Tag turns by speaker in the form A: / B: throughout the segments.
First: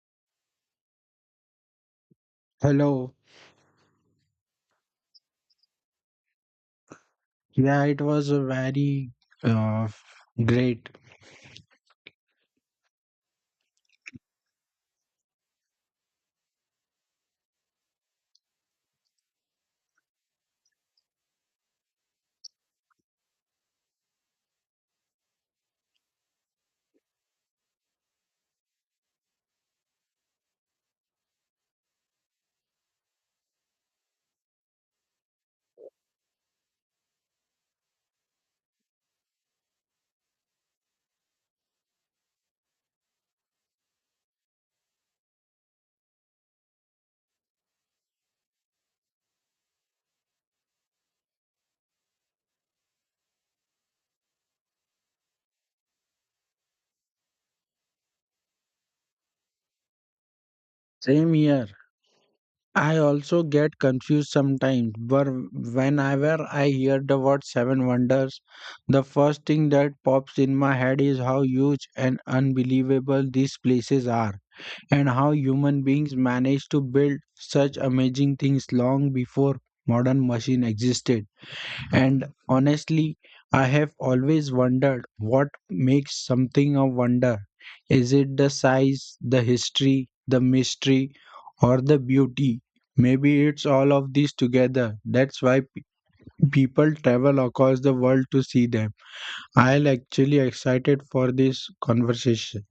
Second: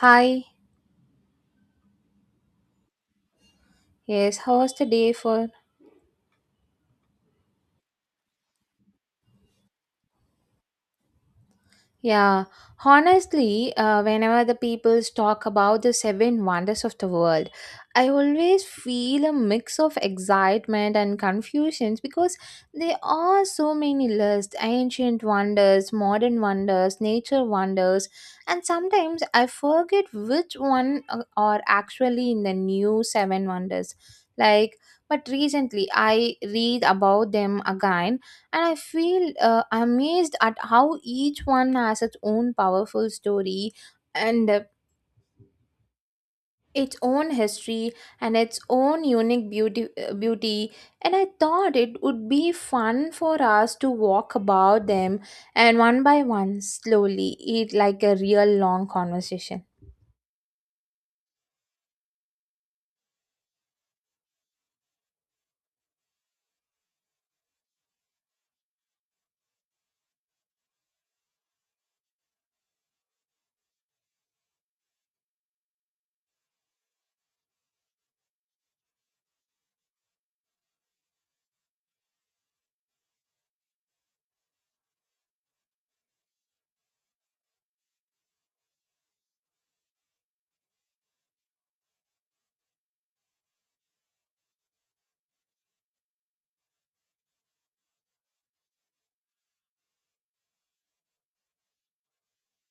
A: Hi,
B: Hello.
A: yes, how was the day for?
B: Yeah, it was a very uh, great.
A: Yeah, honestly, whenever the people talk about the seven wonders of the world, I always feel a mix of excitement and confusion because there are so many lists ancient wonders, modern wonders, nature wonders, and sometimes I forget which one are actually in the new seven wonders. Like, but recently I read about them again and I feel amazed at how each one has its own powerful story and its own history and its own unique beauty and I thought it would be fun for us to walk about them and one by one slowly it like a real long conversation.
B: Same here. I also get confused sometimes, but whenever I hear the word seven wonders, the first thing that pops in my head is how huge and unbelievable these places are, and how human beings managed to build such amazing things long before modern machine existed. And honestly, I have always wondered what makes something a wonder. Is it the size, the history, the mystery, or the beauty? Maybe it's all of these together. That's why people travel across the world to see them. I'll actually excited for this conversation.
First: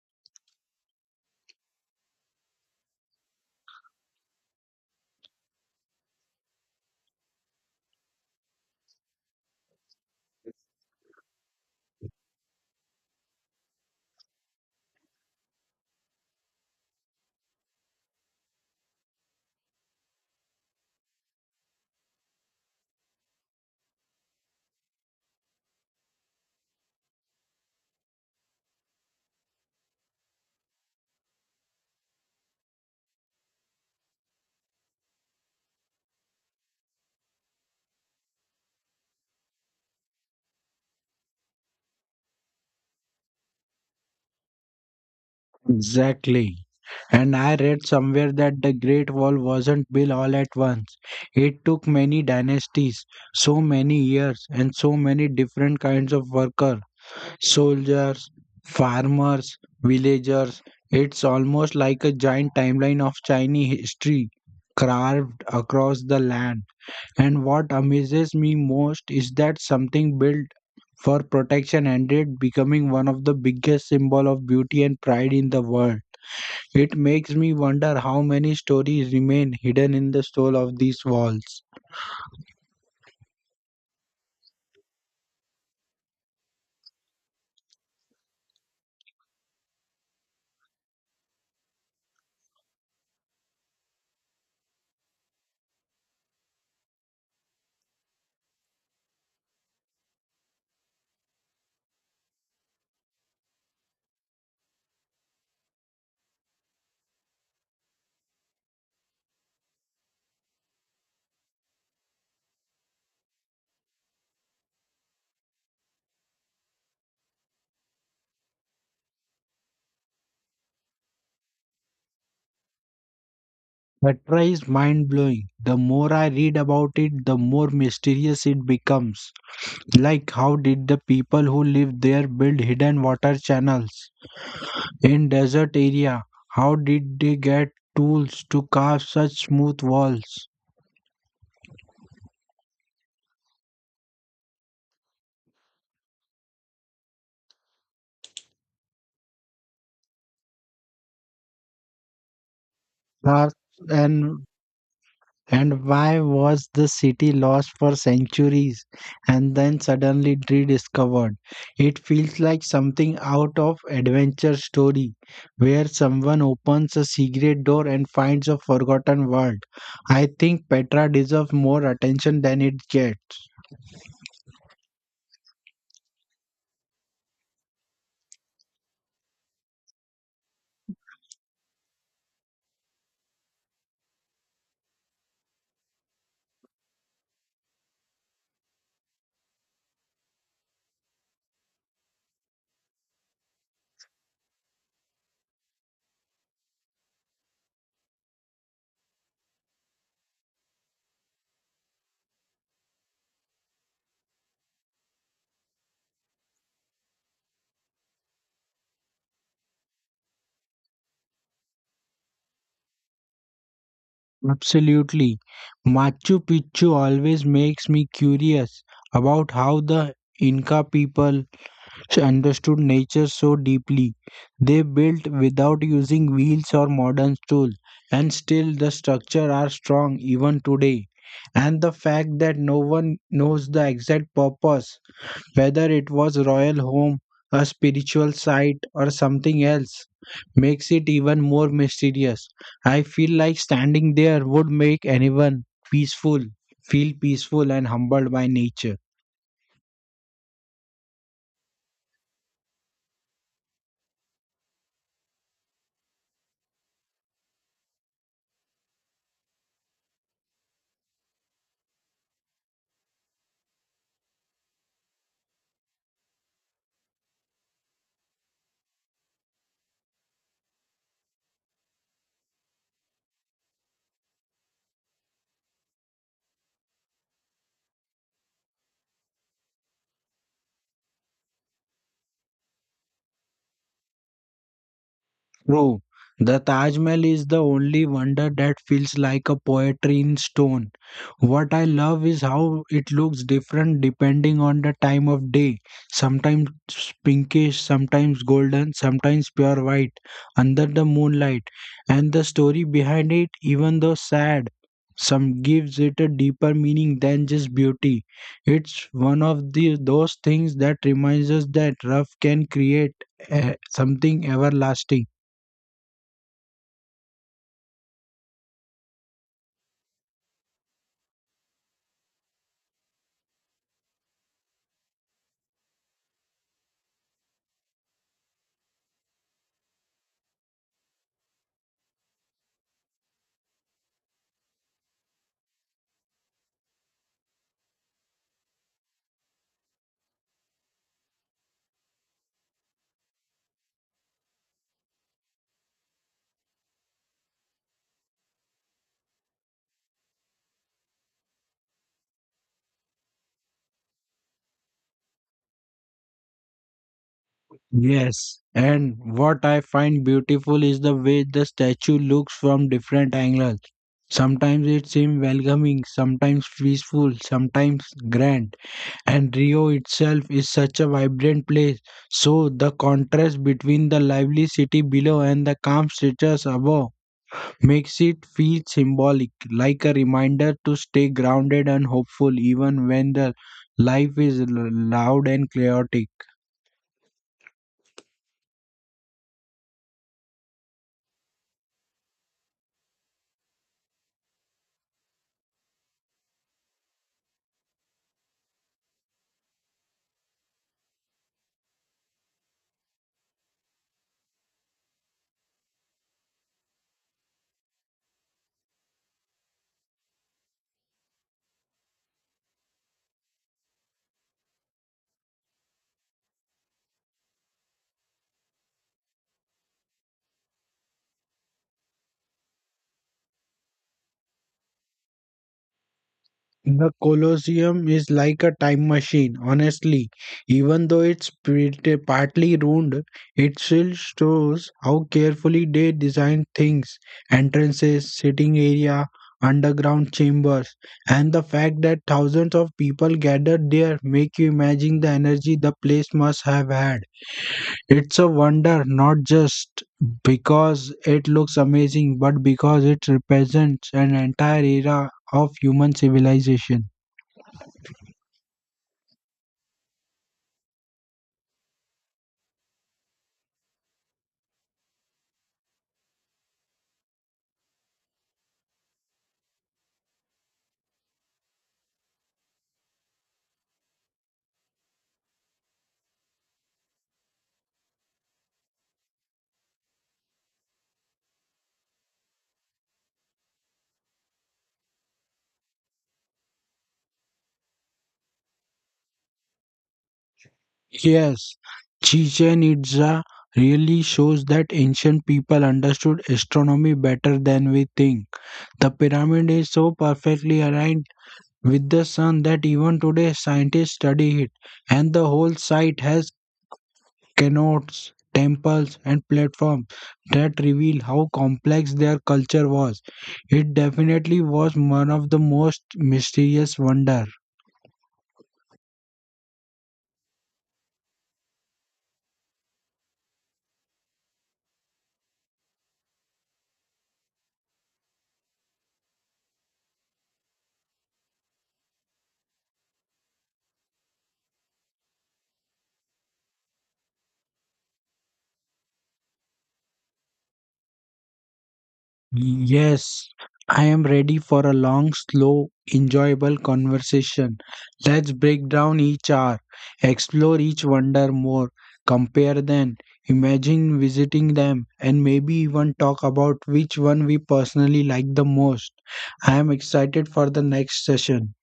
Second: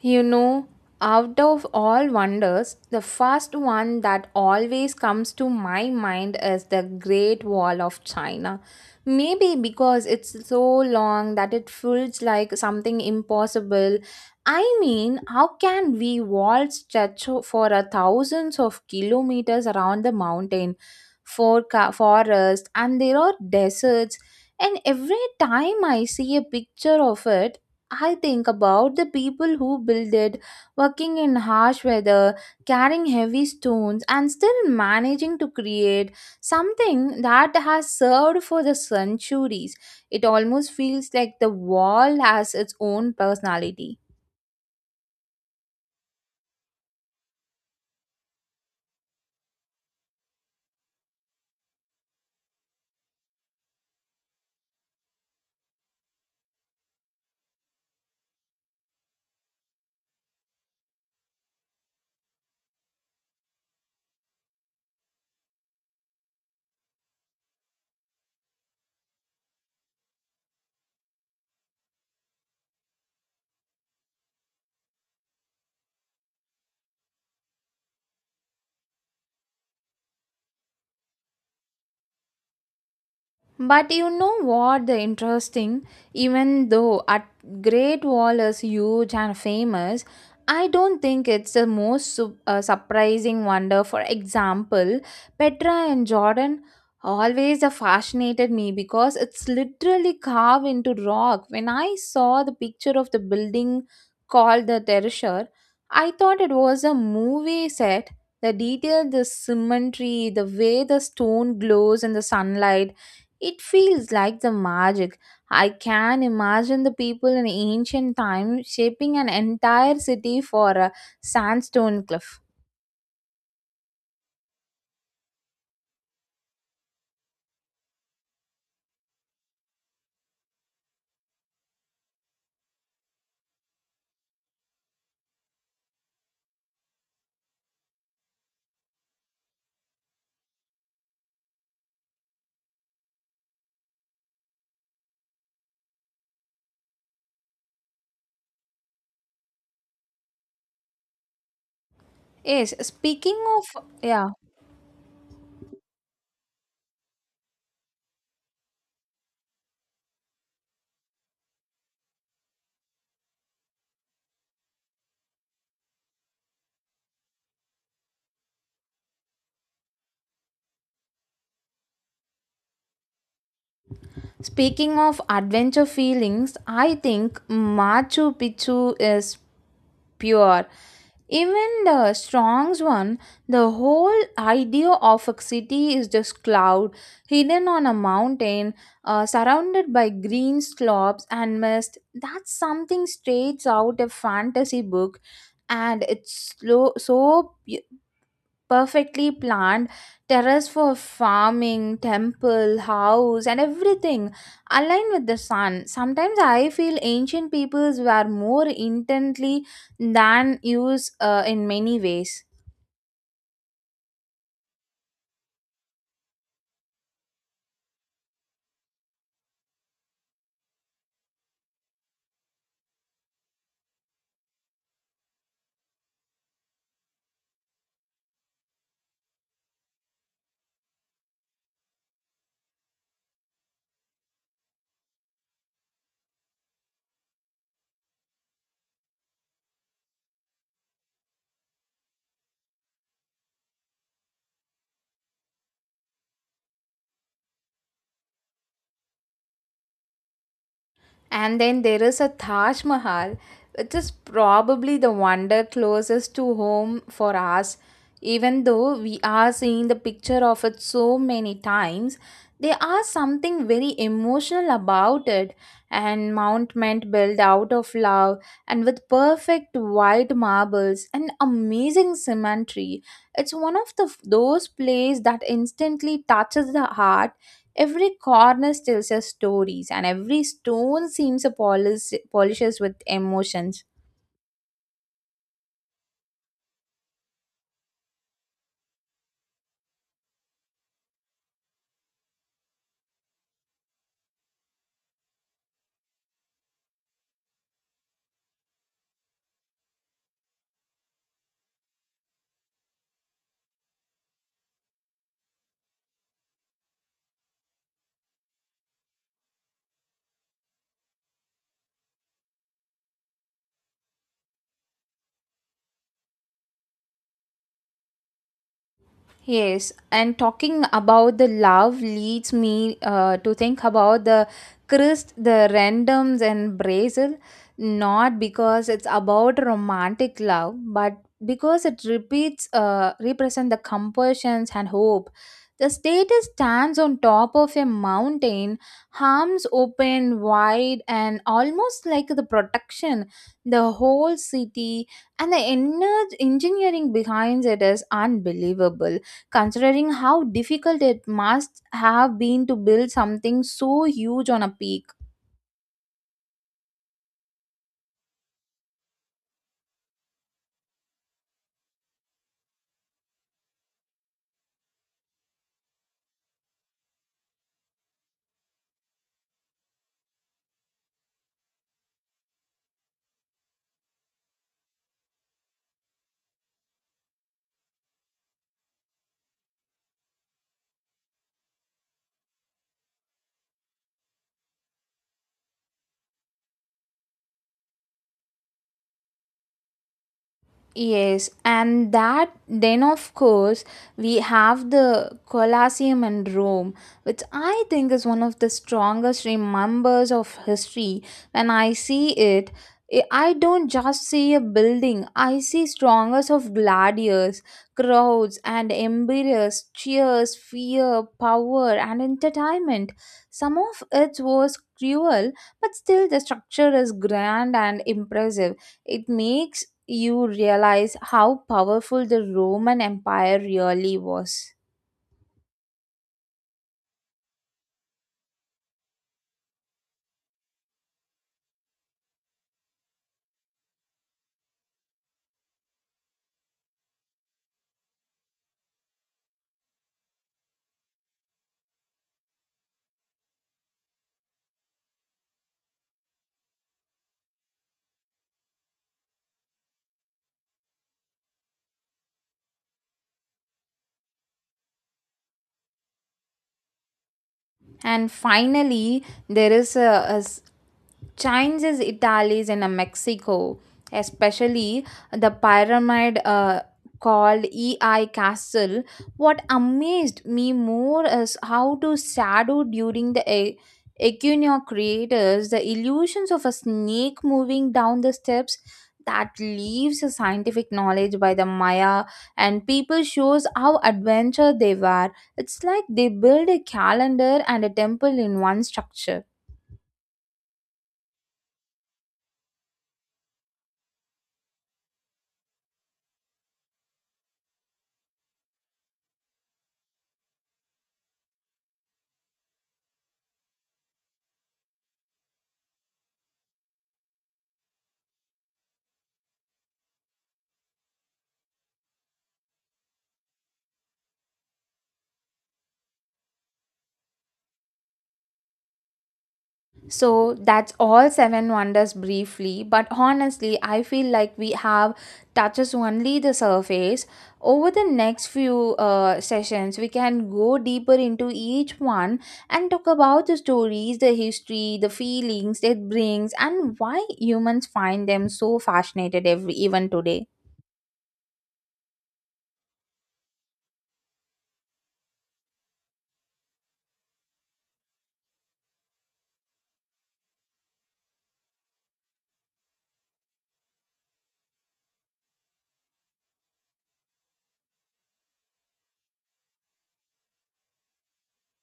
A: You know, out of all wonders, the first one that always comes to my mind is the Great Wall of China. Maybe because it's so long that it feels like something impossible. I mean, how can we wall stretch for a thousands of kilometers around the mountain, for forest, and there are deserts? And every time I see a picture of it, I think about the people who built it, working in harsh weather, carrying heavy stones, and still managing to create something that has served for the centuries. It almost feels like the wall has its own personality.
B: Exactly. And I read somewhere that the Great Wall wasn't built all at once. It took many dynasties, so many years, and so many different kinds of workers soldiers, farmers, villagers. It's almost like a giant timeline of Chinese history carved across the land. And what amazes me most is that something built for protection ended becoming one of the biggest symbol of beauty and pride in the world. It makes me wonder how many stories remain hidden in the soul of these walls.
A: But you know what the interesting even though at Great Wall is huge and famous, I don't think it's the most surprising wonder. For example, Petra and Jordan always fascinated me because it's literally carved into rock. When I saw the picture of the building called the Terrasure, I thought it was a movie set. The detail, the symmetry, the way the stone glows in the sunlight, it feels like the magic. I can imagine the people in ancient times shaping an entire city for a sandstone cliff.
B: Petra is mind blowing. The more I read about it, the more mysterious it becomes. Like, how did the people who lived there build hidden water channels in desert area? How did they get tools to carve such smooth walls?
A: Yes,
B: Sharks and and why was the city lost for centuries and then suddenly rediscovered? It feels like something out of adventure story where someone opens a secret door and finds a forgotten world. I think Petra deserves more attention than it gets.
A: speaking of adventure feelings, I think Machu Picchu is pure, even the strong's one. The whole idea of a city is just cloud, hidden on a mountain, surrounded by green slopes and mist. That's something straight out a fantasy book, and it's slow, so perfectly planned, terrace for farming, temple, house, and everything aligned with the sun. Sometimes I feel ancient peoples were more intently than us in many ways.
B: Absolutely. Machu Picchu always makes me curious about how the Inca people She understood nature so deeply. They built without using wheels or modern tools, and still the structure are strong even today. And the fact that no one knows the exact purpose, whether it was royal home, a spiritual site, or something else, makes it even more mysterious. I feel like standing there would make anyone peaceful, feel peaceful and humbled by nature.
A: And then there is a Taj Mahal, which is probably the wonder closest to home for us. Even though we are seeing the picture of it so many times, there are something very emotional about it. And monument built out of love and with perfect white marbles and amazing symmetry. It's one of the those plays that instantly touches the heart. Every corner tells us stories, and every stone seems a polishes with emotions.
B: True. The Taj Mahal is the only wonder that feels like a poetry in stone. What I love is how it looks different depending on the time of day. Sometimes pinkish, sometimes golden, sometimes pure white under the moonlight. And the story behind it, even though sad, some gives it a deeper meaning than just beauty. It's one of the those things that reminds us that rough can create something everlasting.
A: Yes, and talking about the love leads me to think about the Christ, the randoms, and Brazil, not because it's about romantic love, but because it repeats, represent the compulsions and hope. The status stands on top of a mountain, arms open wide and almost like the protection. The whole city and the engineering behind it is unbelievable, considering how difficult it must have been to build something so huge on a peak.
B: Yes, and what I find beautiful is the way the statue looks from different angles. Sometimes it seems welcoming, sometimes peaceful, sometimes grand. And Rio itself is such a vibrant place. So the contrast between the lively city below and the calm statues above makes it feel symbolic, like a reminder to stay grounded and hopeful even when the life is loud and chaotic.
A: Yes, and that then of course we have the Colosseum in Rome, which I think is one of the strongest remembers of history. When I see it, I don't just see a building, I see strongest of gladiators, crowds and emperors, cheers, fear, power and entertainment. Some of it was cruel, but still the structure is grand and impressive. It makes you realize how powerful the Roman Empire really was.
B: The Colosseum is like a time machine, honestly. Even though it's pretty, partly ruined, it still shows how carefully they designed things entrances, sitting area, underground chambers. And the fact that thousands of people gathered there make you imagine the energy the place must have had. It's a wonder not just because it looks amazing, but because it represents an entire era of human civilization.
A: And finally, there is Chinese Italy's in a Mexico, especially the pyramid called EI Castle. What amazed me more is how to shadow during the Equinox creators the illusions of a snake moving down the steps that leaves a scientific knowledge by the Maya and people shows how adventure they were. It's like they build a calendar and a temple in one structure.
B: Yes, Chichen Itza really shows that ancient people understood astronomy better than we think. The pyramid is so perfectly aligned with the sun that even today scientists study it, and the whole site has cenotes, temples, and platforms that reveal how complex their culture was. It definitely was one of the most mysterious wonders.
A: So that's all seven wonders briefly, but honestly, I feel like we have touches only the surface. Over the next few sessions, we can go deeper into each one and talk about the stories, the history, the feelings it brings, and why humans find them so fascinated every even today.
B: Yes, I am ready for a long, slow, enjoyable conversation. Let's break down each hour, explore each wonder more, compare them, imagine visiting them, and maybe even talk about which one we personally like the most. I am excited for the next session.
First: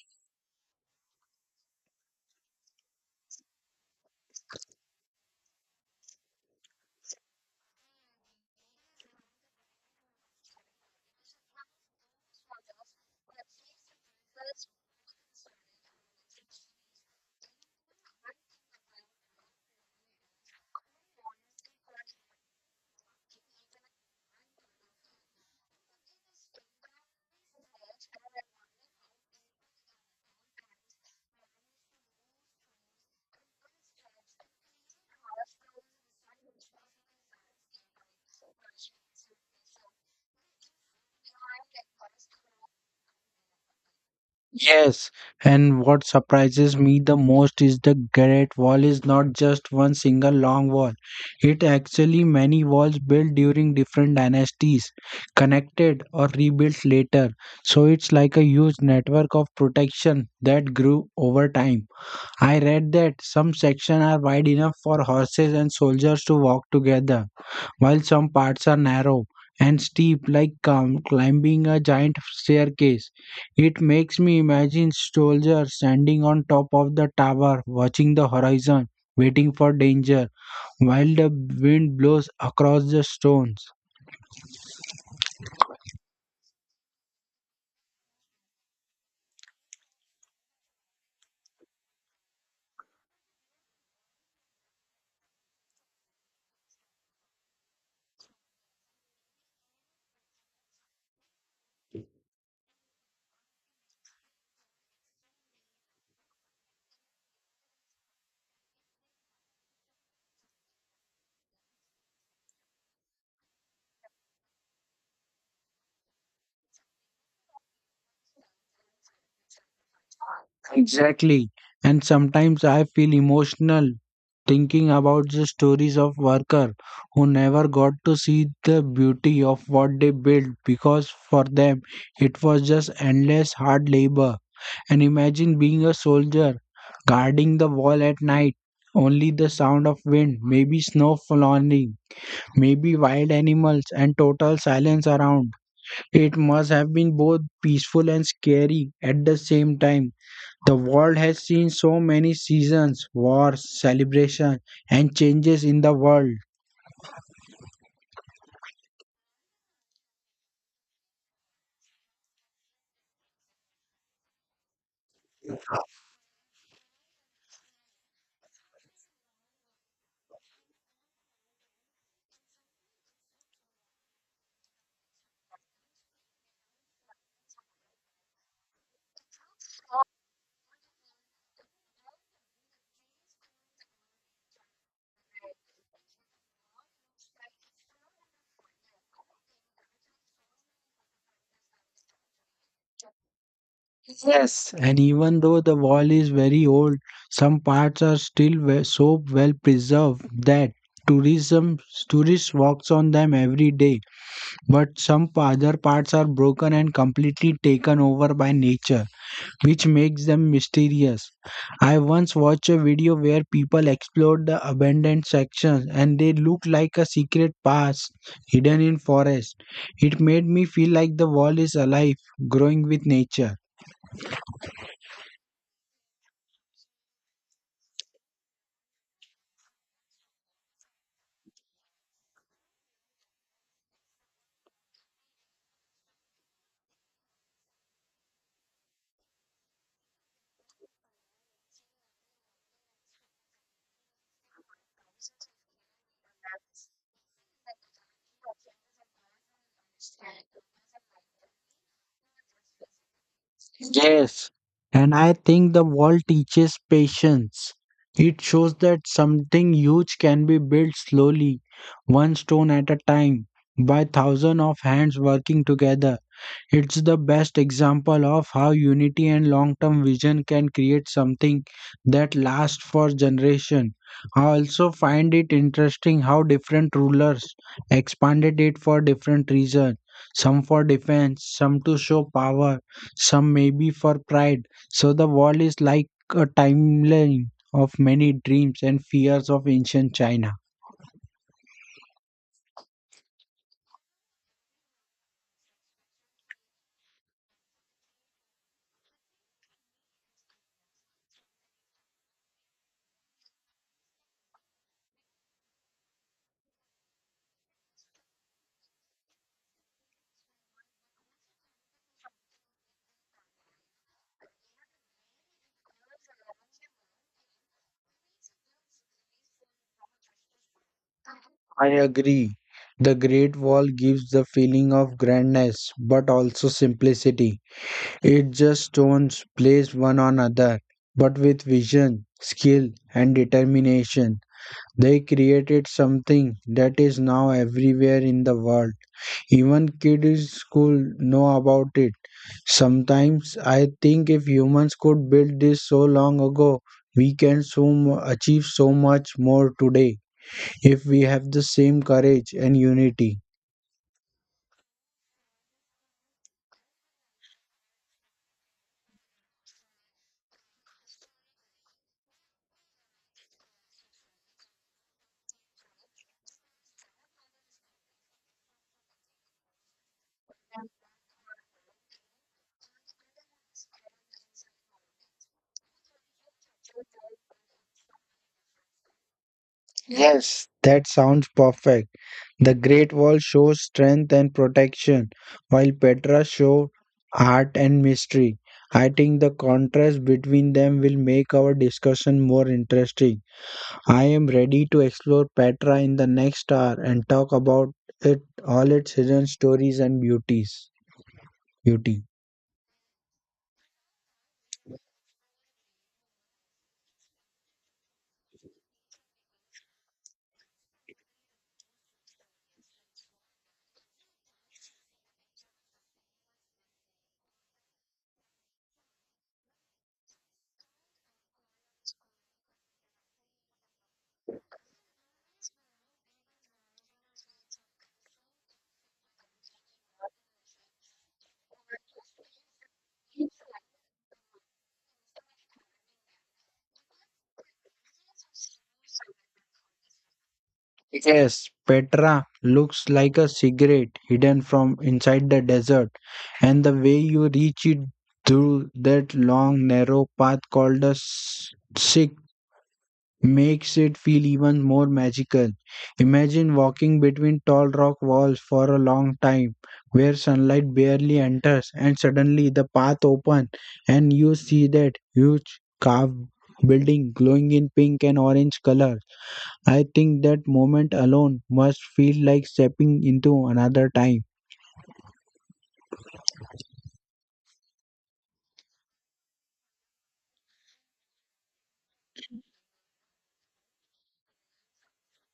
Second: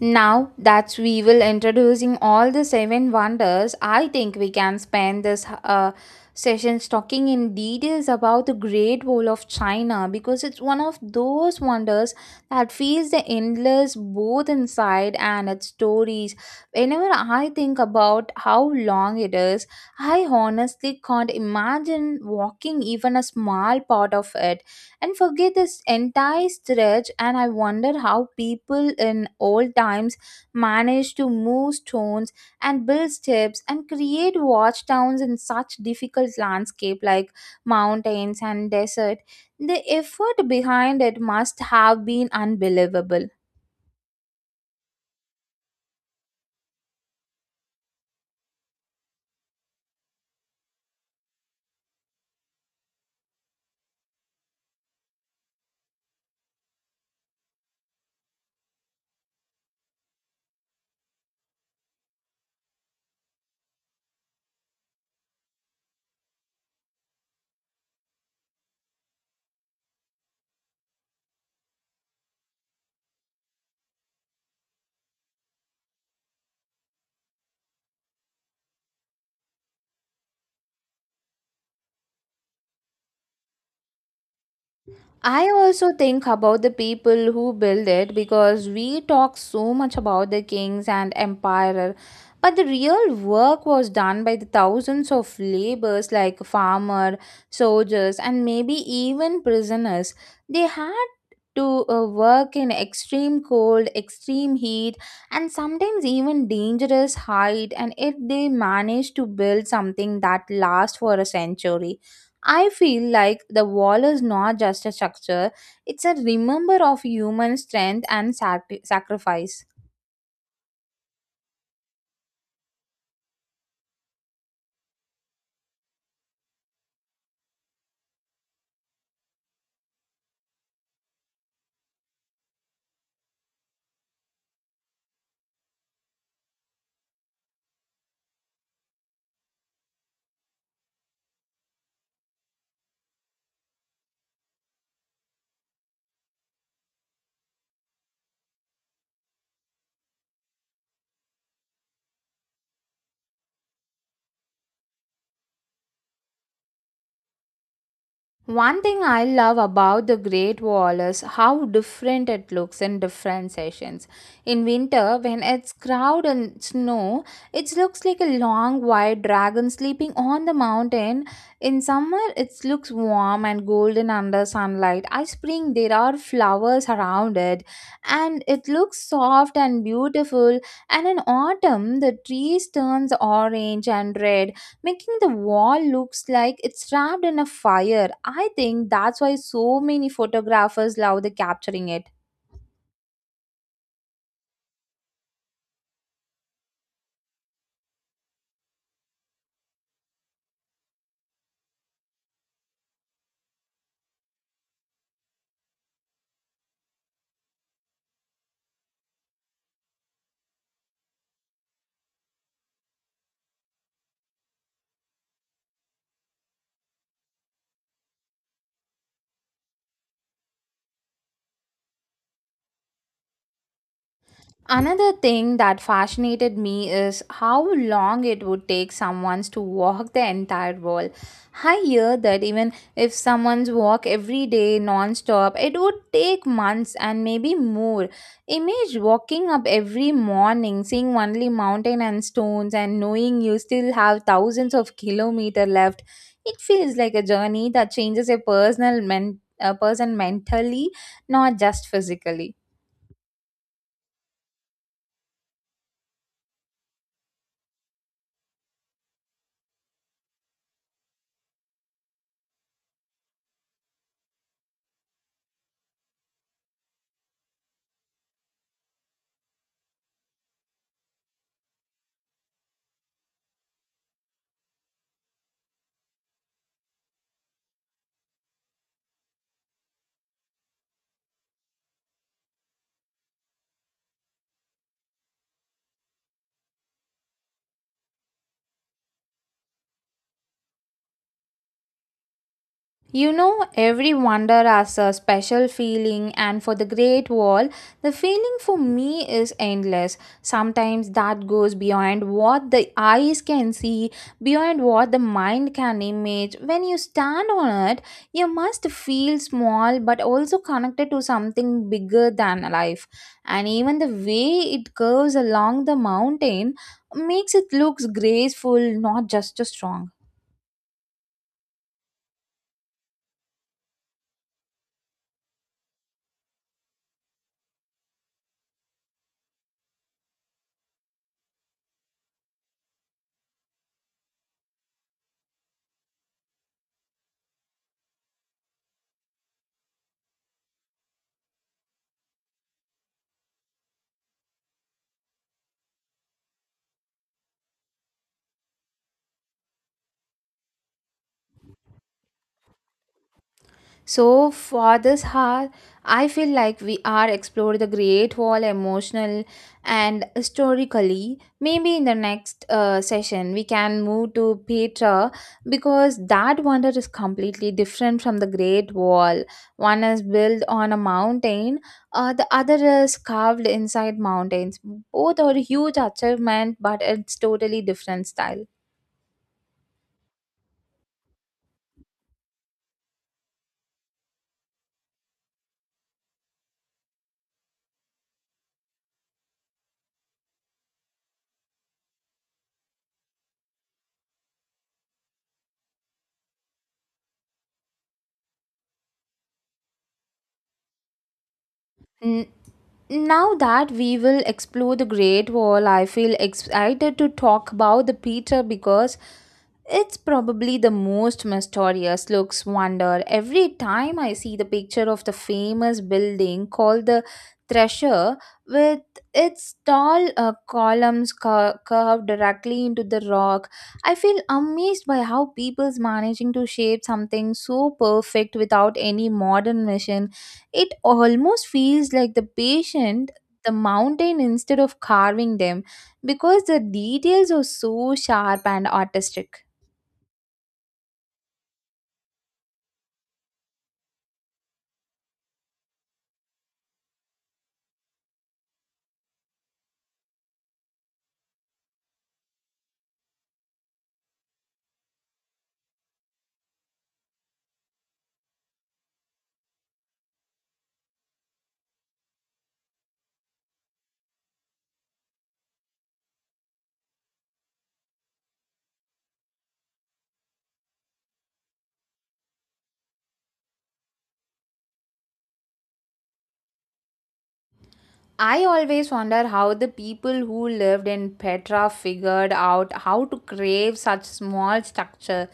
A: Now that we will introducing all the seven wonders, I think we can spend this session talking in details about the Great Wall of China because it's one of those wonders that feels the endless both inside and its stories. Whenever I think about how long it is, I honestly can't imagine walking even a small part of it and forget this entire stretch, and I wonder how people in old times managed to move stones and build steps and create watch towns in such difficult landscape like mountains and desert. The effort behind it must have been unbelievable.
B: Yes, and what surprises me the most is the Great Wall is not just one single long wall. It actually many walls built during different dynasties, connected or rebuilt later. So it's like a huge network of protection that grew over time. I read that some sections are wide enough for horses and soldiers to walk together, while some parts are narrow and steep like climbing a giant staircase. It makes me imagine soldiers standing on top of the tower, watching the horizon, waiting for danger, while the wind blows across the stones.
A: I also think about the people who build it because we talk so much about the kings and empire, but the real work was done by the thousands of laborers like farmer, soldiers, and maybe even prisoners. They had to work in extreme cold, extreme heat, and sometimes even dangerous height. And if they managed to build something that lasts for a century, I feel like the wall is not just a structure, it's a remember of human strength and sacrifice.
B: Exactly. And sometimes I feel emotional thinking about the stories of workers who never got to see the beauty of what they built because for them it was just endless hard labor. And imagine being a soldier guarding the wall at night. Only the sound of wind, maybe snow falling, maybe wild animals, and total silence around. It must have been both peaceful and scary at the same time. The world has seen so many seasons, wars, celebrations, and changes in the world.
A: One thing I love about the Great Wall is how different it looks in different seasons. In winter, when it's crowded and snow, it looks like a long white dragon sleeping on the mountain. In summer, it looks warm and golden under sunlight. By spring, there are flowers around it, and it looks soft and beautiful. And in autumn, the trees turns orange and red, making the wall looks like it's wrapped in a fire. I think that's why so many photographers love the capturing it.
B: And even though the wall is very old, some parts are still so well preserved that tourism tourists walks on them every day. But some other parts are broken and completely taken over by nature, which makes them mysterious. I once watched a video where people explored the abandoned sections and they look like a secret past hidden in forest. It made me feel like the wall is alive, growing with nature.
A: Another thing that fascinated me is how long it would take someone to walk the entire world. I hear that even if someone's walk every day non-stop, it would take months and maybe more. Image walking up every morning, seeing only mountain and stones and knowing you still have thousands of kilometer left. It feels like a journey that changes a a person mentally, not just physically.
B: Yes, and I think the wall teaches patience. It shows that something huge can be built slowly, one stone at a time, by thousands of hands working together. It's the best example of how unity and long term vision can create something that lasts for generations. I also find it interesting how different rulers expanded it for different reasons some for defense, some to show power, some maybe for pride. So the world is like a timeline of many dreams and fears of ancient China.
A: You know, every wonder has a special feeling, and for the Great Wall, the feeling for me is endless. Sometimes that goes beyond what the eyes can see, beyond what the mind can image. When you stand on it, you must feel small but also connected to something bigger than life. And even the way it curves along the mountain makes it look graceful, not just strong.
B: I agree. The Great Wall gives the feeling of grandness but also simplicity. It just stones placed one on another, but with vision, skill, and determination, they created something that is now everywhere in the world. Even kids in school know about it. Sometimes I think if humans could build this so long ago, we can so achieve so much more today if we have the same courage and unity.
A: So for this hour, I feel like we are explored the Great Wall emotional and historically. Maybe in the next session we can move to Petra because that wonder is completely different from the Great Wall. One is built on a mountain, the other is carved inside mountains. Both are huge achievement, but it's totally different style.
B: Yes, that sounds perfect. The Great Wall shows strength and protection, while Petra shows art and mystery. I think the contrast between them will make our discussion more interesting. I am ready to explore Petra in the next hour and talk about it all its hidden stories and beauties. Beauty.
A: Now that we will explore the Great Wall, I feel excited to talk about the Peter because it's probably the most mysterious looks wonder. Every time I see the picture of the famous building called the Thresher with its tall columns curved directly into the rock, I feel amazed by how people's managing to shape something so perfect without any modern machine. It almost feels like the patient the mountain instead of carving them because the details are so sharp and artistic.
B: Yes, Petra looks like a cigarette hidden from inside the desert, and the way you reach it through that long, narrow path called a sikh makes it feel even more magical. Imagine walking between tall rock walls for a long time, where sunlight barely enters, and suddenly the path opens, and you see that huge carved building glowing in pink and orange color I think that moment alone must feel like stepping into another time.
A: I always wonder how the people who lived in Petra figured out how to create such small structure.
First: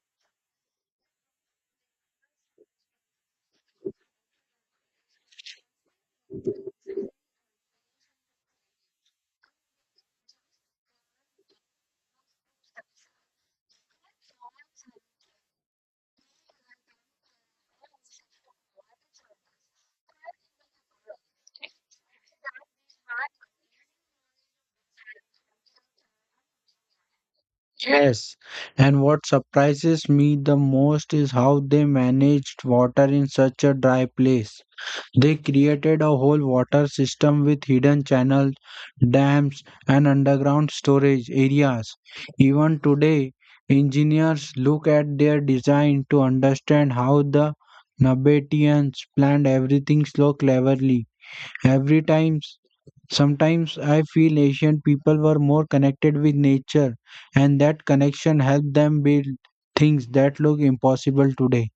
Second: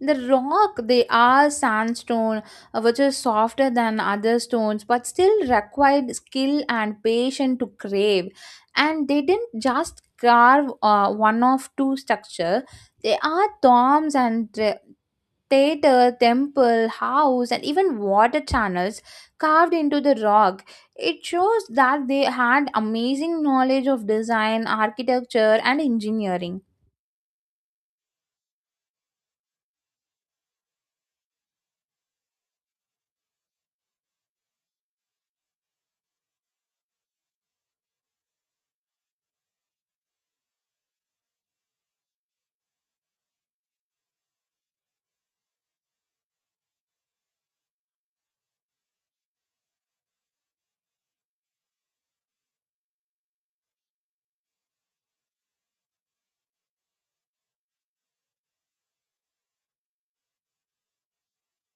A: The rock, they are sandstone, which is softer than other stones, but still required skill and patience to crave. And they didn't just carve one of two structure. They are tombs and theater, temple, house, and even water channels carved into the rock. It shows that they had amazing knowledge of design, architecture, and engineering.
B: Yes, and what surprises me the most is how they managed water in such a dry place. They created a whole water system with hidden channels, dams, and underground storage areas. Even today, engineers look at their design to understand how the Nabateans planned everything so cleverly. Every time Sometimes I feel Asian people were more connected with nature, and that connection helped them build things that look impossible today.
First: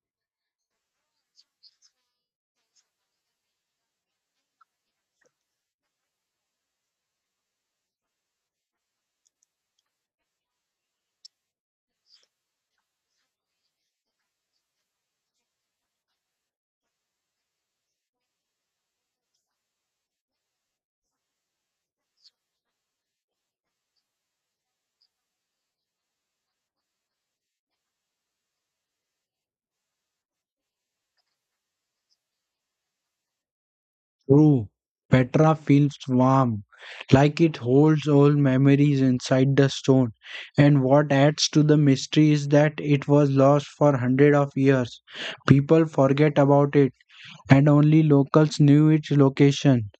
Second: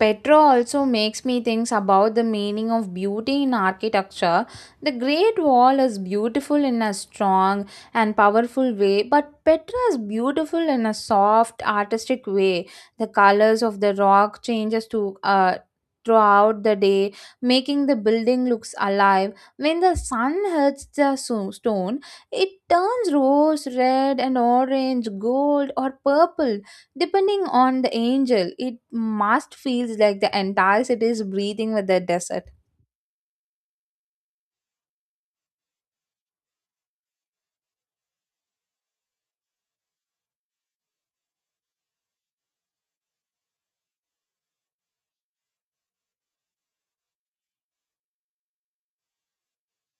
A: Petra also makes me think about the meaning of beauty in architecture. The Great Wall is beautiful in a strong and powerful way, but Petra is beautiful in a soft, artistic way. The colors of the rock changes to throughout the day, making the building looks alive. When the sun hits the stone, it turns rose, red, and orange, gold, or purple. Depending on the angel, it must feels like the entire city is breathing with the desert.
B: True, Petra feels warm, like it holds old memories inside the stone, and what adds to the mystery is that it was lost for hundreds of years. People forget about it, and only locals knew its location.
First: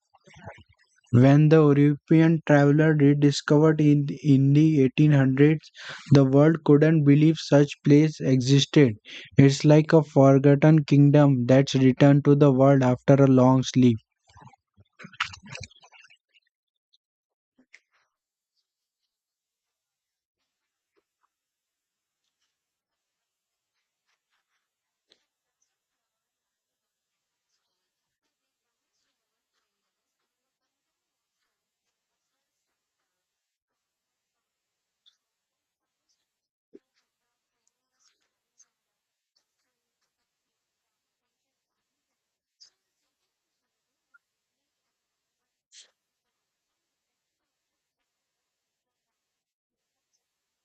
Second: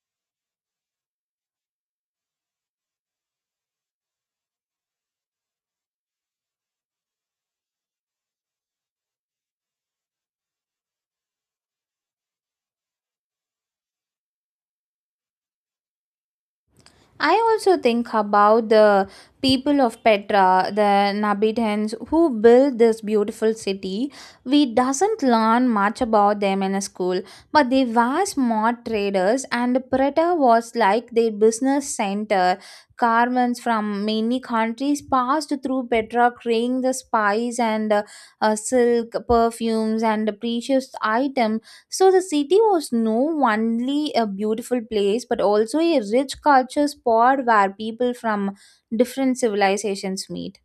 B: When the European traveler rediscovered in the 1800s, the world couldn't believe such place existed. It's like a forgotten kingdom that's returned to the world after a long sleep.
A: I also think about the people of Petra, the inhabitants who built this beautiful city. We doesn't learn much about them in a school, but they were smart traders, and Petra was like their business center. Caravans from many countries passed through Petra, carrying the spice and silk, perfumes, and precious items, so the city was no only a beautiful place but also a rich culture spot where people from different civilizations meet.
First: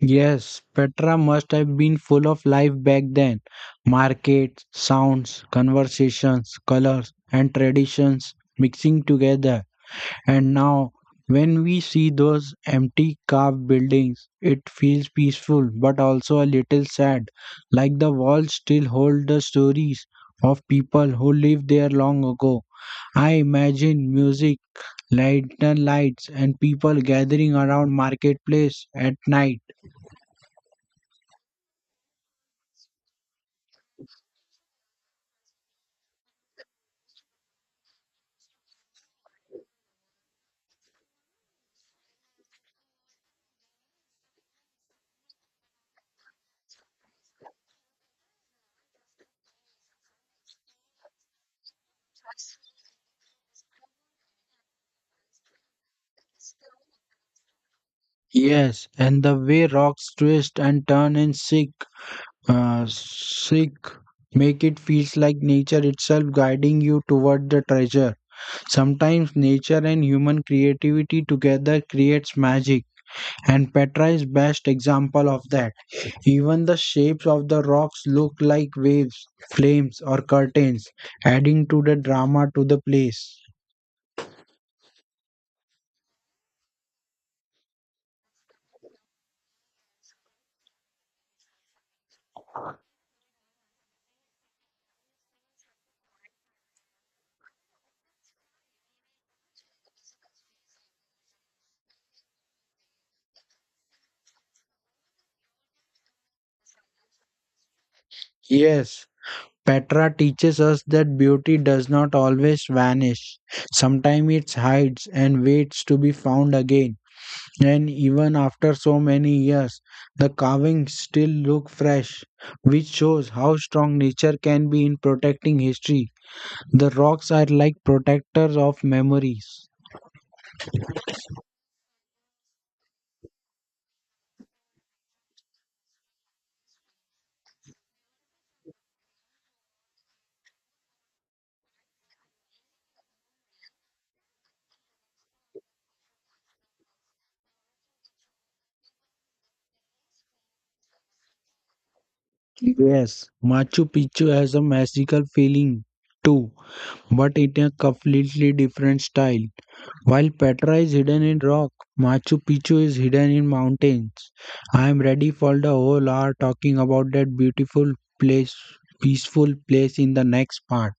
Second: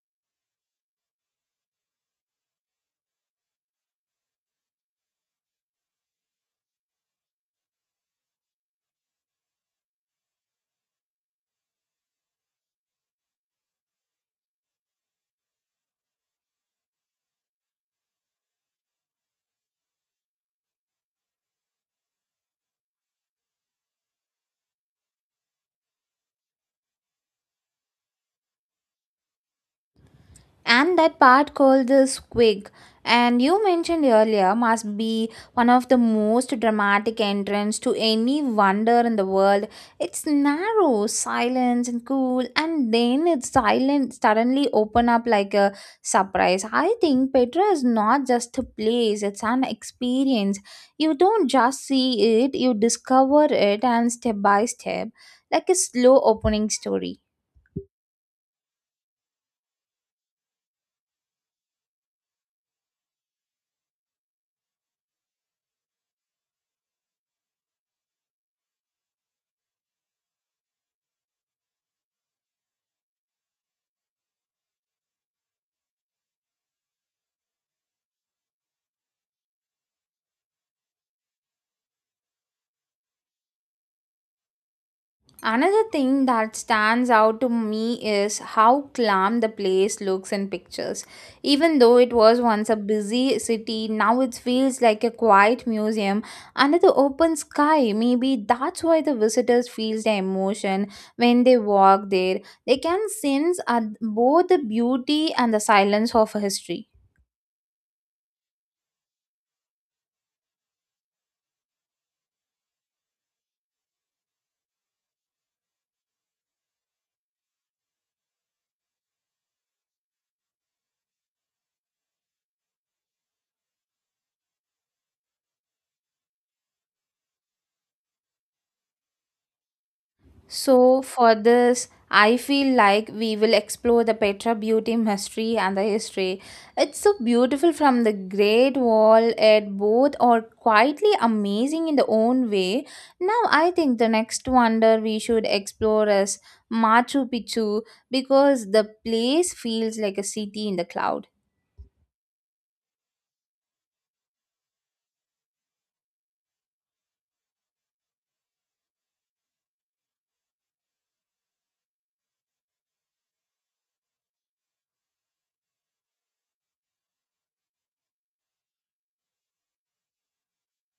B: Yes, Petra must have been full of life back then. Markets, sounds, conversations, colors, and traditions mixing together. And now, when we see those empty carved buildings, it feels peaceful but also a little sad, like the walls still hold the stories of people who lived there long ago. I imagine music, lantern lights, and people gathering around marketplace at night.
A: And that part called the squig and you mentioned earlier must be one of the most dramatic entrance to any wonder in the world. It's narrow, silent, and cool, and then it's silent, suddenly open up like a surprise. I think Petra is not just a place, it's an experience. You don't just see it, you discover it, and step by step, like a slow opening story.
B: Yes, and the way rocks twist and turn in sick, make it feels like nature itself guiding you toward the treasure. Sometimes nature and human creativity together creates magic, and Petra is best example of that. Even the shapes of the rocks look like waves, flames, or curtains, adding to the drama to the place.
A: Another thing that stands out to me is how calm the place looks in pictures. Even though it was once a busy city, now it feels like a quiet museum under the open sky. Maybe that's why the visitors feel the emotion when they walk there. They can sense both the beauty and the silence of history.
B: Yes, Petra teaches us that beauty does not always vanish. Sometimes it hides and waits to be found again. And even after so many years, the carvings still look fresh, which shows how strong nature can be in protecting history. The rocks are like protectors of memories.
A: So, for this, I feel like we will explore the Petra beauty, mystery, and the history. It's so beautiful from the Great Wall, at both are quietly amazing in their own way. Now, I think the next wonder we should explore is Machu Picchu, because the place feels like a city in the cloud.
B: Yes, Machu Picchu has a magical feeling too, but in a completely different style. While Petra is hidden in rock, Machu Picchu is hidden in mountains. I am ready for the whole hour talking about that beautiful place, peaceful place in the next part.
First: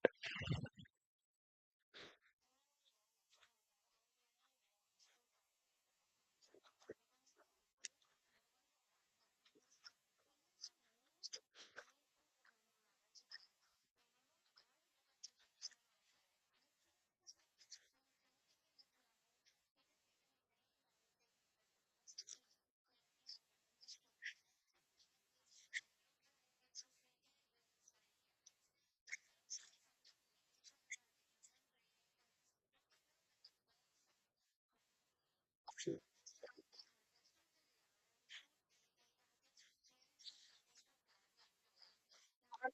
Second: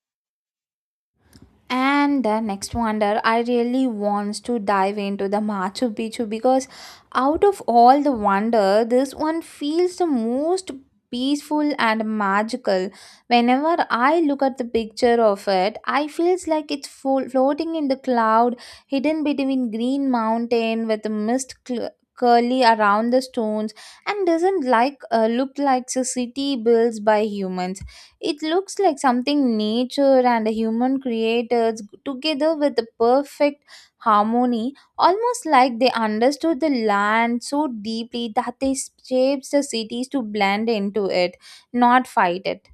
A: And the next wonder I really wants to dive into the Machu Picchu, because out of all the wonder, this one feels the most peaceful and magical. Whenever I look at the picture of it, I feels like floating in the cloud, hidden between green mountain with the curly around the stones, and doesn't like look like a city built by humans. It looks like something nature and human creators together with the perfect harmony, almost like they understood the land so deeply that they shaped the cities to blend into it, not fight it.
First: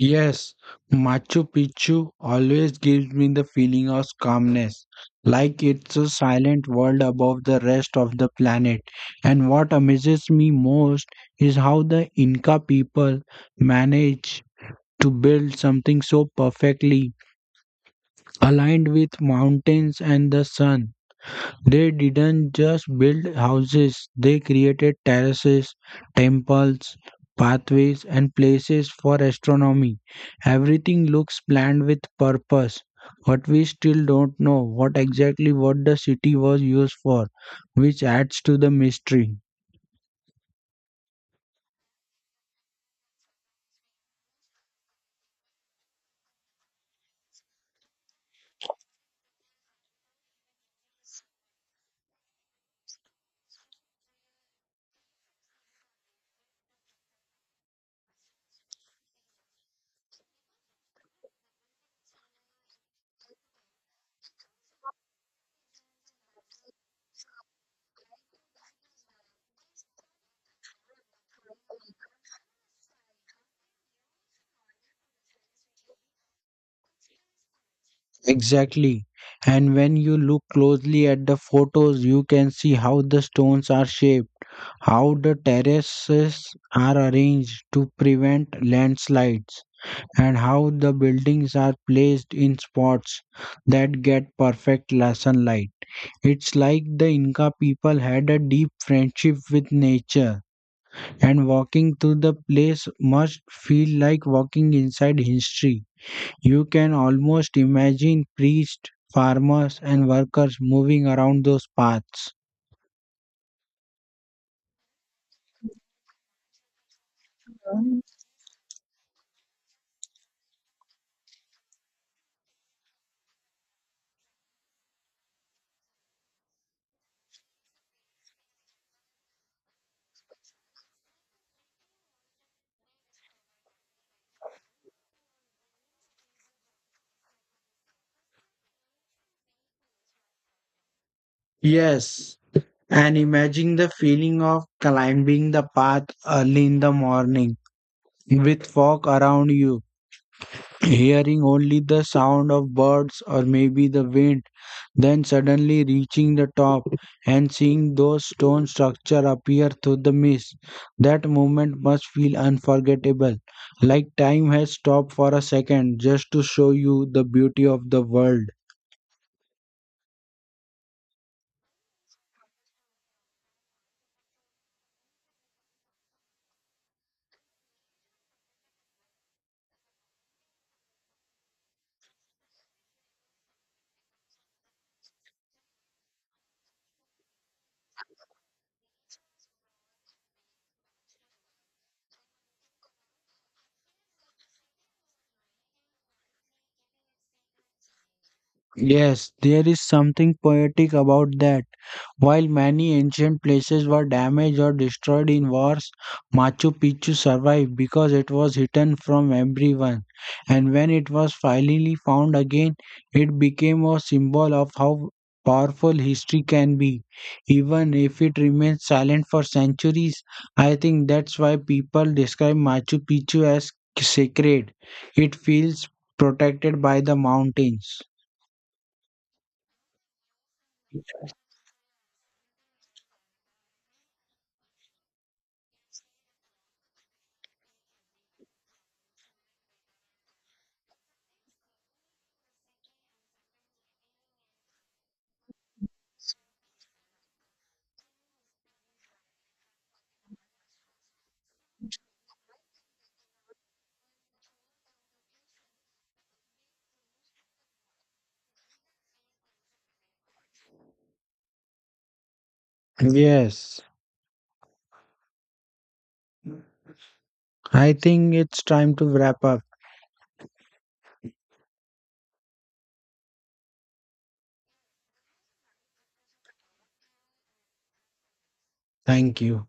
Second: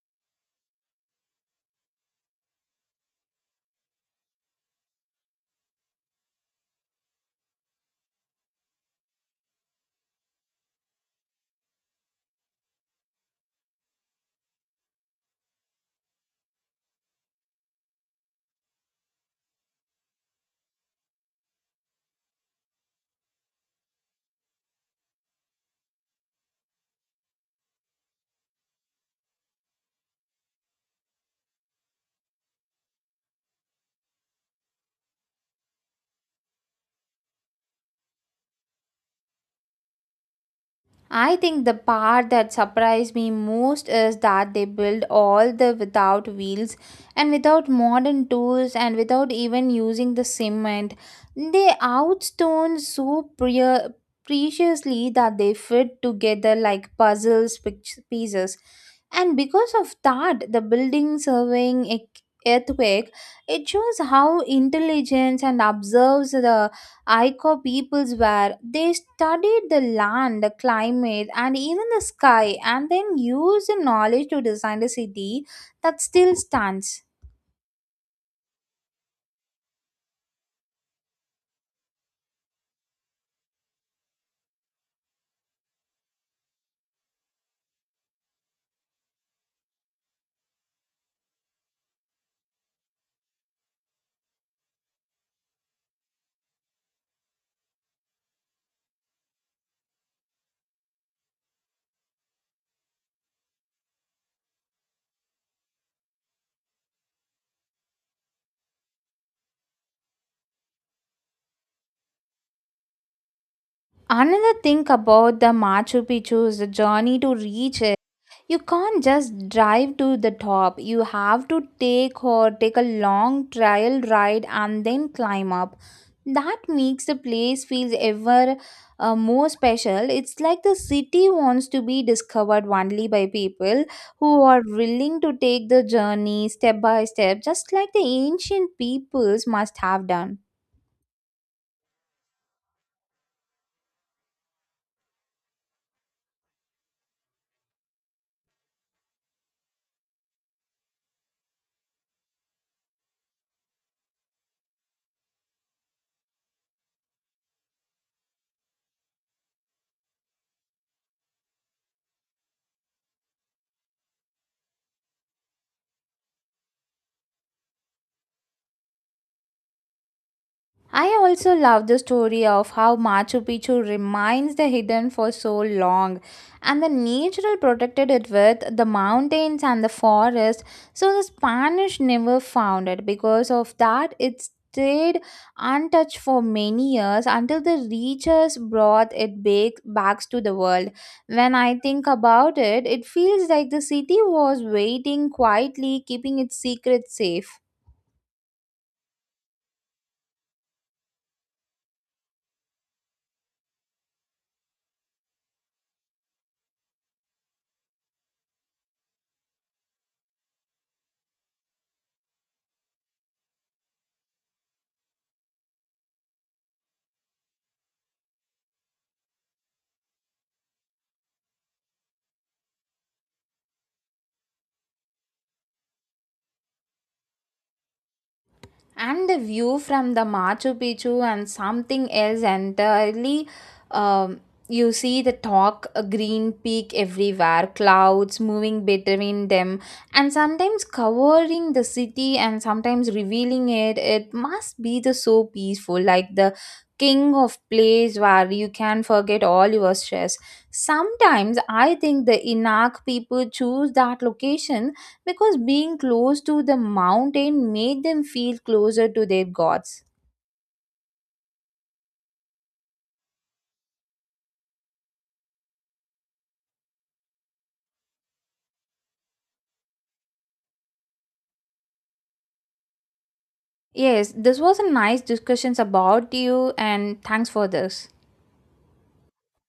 B: Yes, Machu Picchu always gives me the feeling of calmness, like it's a silent world above the rest of the planet. And what amazes me most is how the Inca people manage to build something so perfectly aligned with mountains and the sun. They didn't just build houses, they created terraces, temples, pathways, and places for astronomy. Everything looks planned with purpose, but we still don't know what exactly what the city was used for, which adds to the mystery.
A: I think the part that surprised me most is that they build all the without wheels, and without modern tools, and without even using the cement. They outstone so preciously that they fit together like pieces. And because of that, the building surveying earthquake, it shows how intelligence and observes the Aiko peoples were. They studied the land, the climate, and even the sky, and then used the knowledge to design a city that still stands.
B: Exactly. And when you look closely at the photos, you can see how the stones are shaped, how the terraces are arranged to prevent landslides and how the buildings are placed in spots that get perfect sunlight. It's like the Inca people had a deep friendship with nature, and walking through the place must feel like walking inside history. You can almost imagine priests, farmers, and workers moving around those paths.
A: Another thing about the Machu Picchu is the journey to reach it. You can't just drive to the top, you have to take a long trial ride and then climb up. That makes the place feels ever more special. It's like the city wants to be discovered only by people who are willing to take the journey step by step, just like the ancient peoples must have done.
B: Yes, and imagine the feeling of climbing the path early in the morning with fog around you hearing only the sound of birds or maybe the wind, then suddenly reaching the top and seeing those stone structures appear through the mist. That moment must feel unforgettable, like time has stopped for a second just to show you the beauty of the world.
A: I also love the story of how Machu Picchu remains the hidden for so long, and the natural protected it with the mountains and the forest. So the Spanish never found it, because of that it stayed untouched for many years until the researchers brought it back to the world. When I think about it, it feels like the city was waiting quietly, keeping its secret safe.
B: Yes, there is something poetic about that. While many ancient places were damaged or destroyed in wars, Machu Picchu survived because it was hidden from everyone. And when it was finally found again, it became a symbol of how powerful history can be. Even if it remains silent for centuries, I think that's why people describe Machu Picchu as sacred. It feels protected by the mountains.
A: And the view from the Machu Picchu and something else entirely. Um, you see the talk, a green peak everywhere, clouds moving between them, and sometimes covering the city and sometimes revealing it. It must be the so peaceful, like the king of place where you can forget all your stress. Sometimes I think the Inak people choose that location because being close to the mountain made them feel closer to their gods.
B: Yes, I think it's time to wrap up.
A: Yes, this was a nice discussions about you, and thanks for this.
B: Thank you.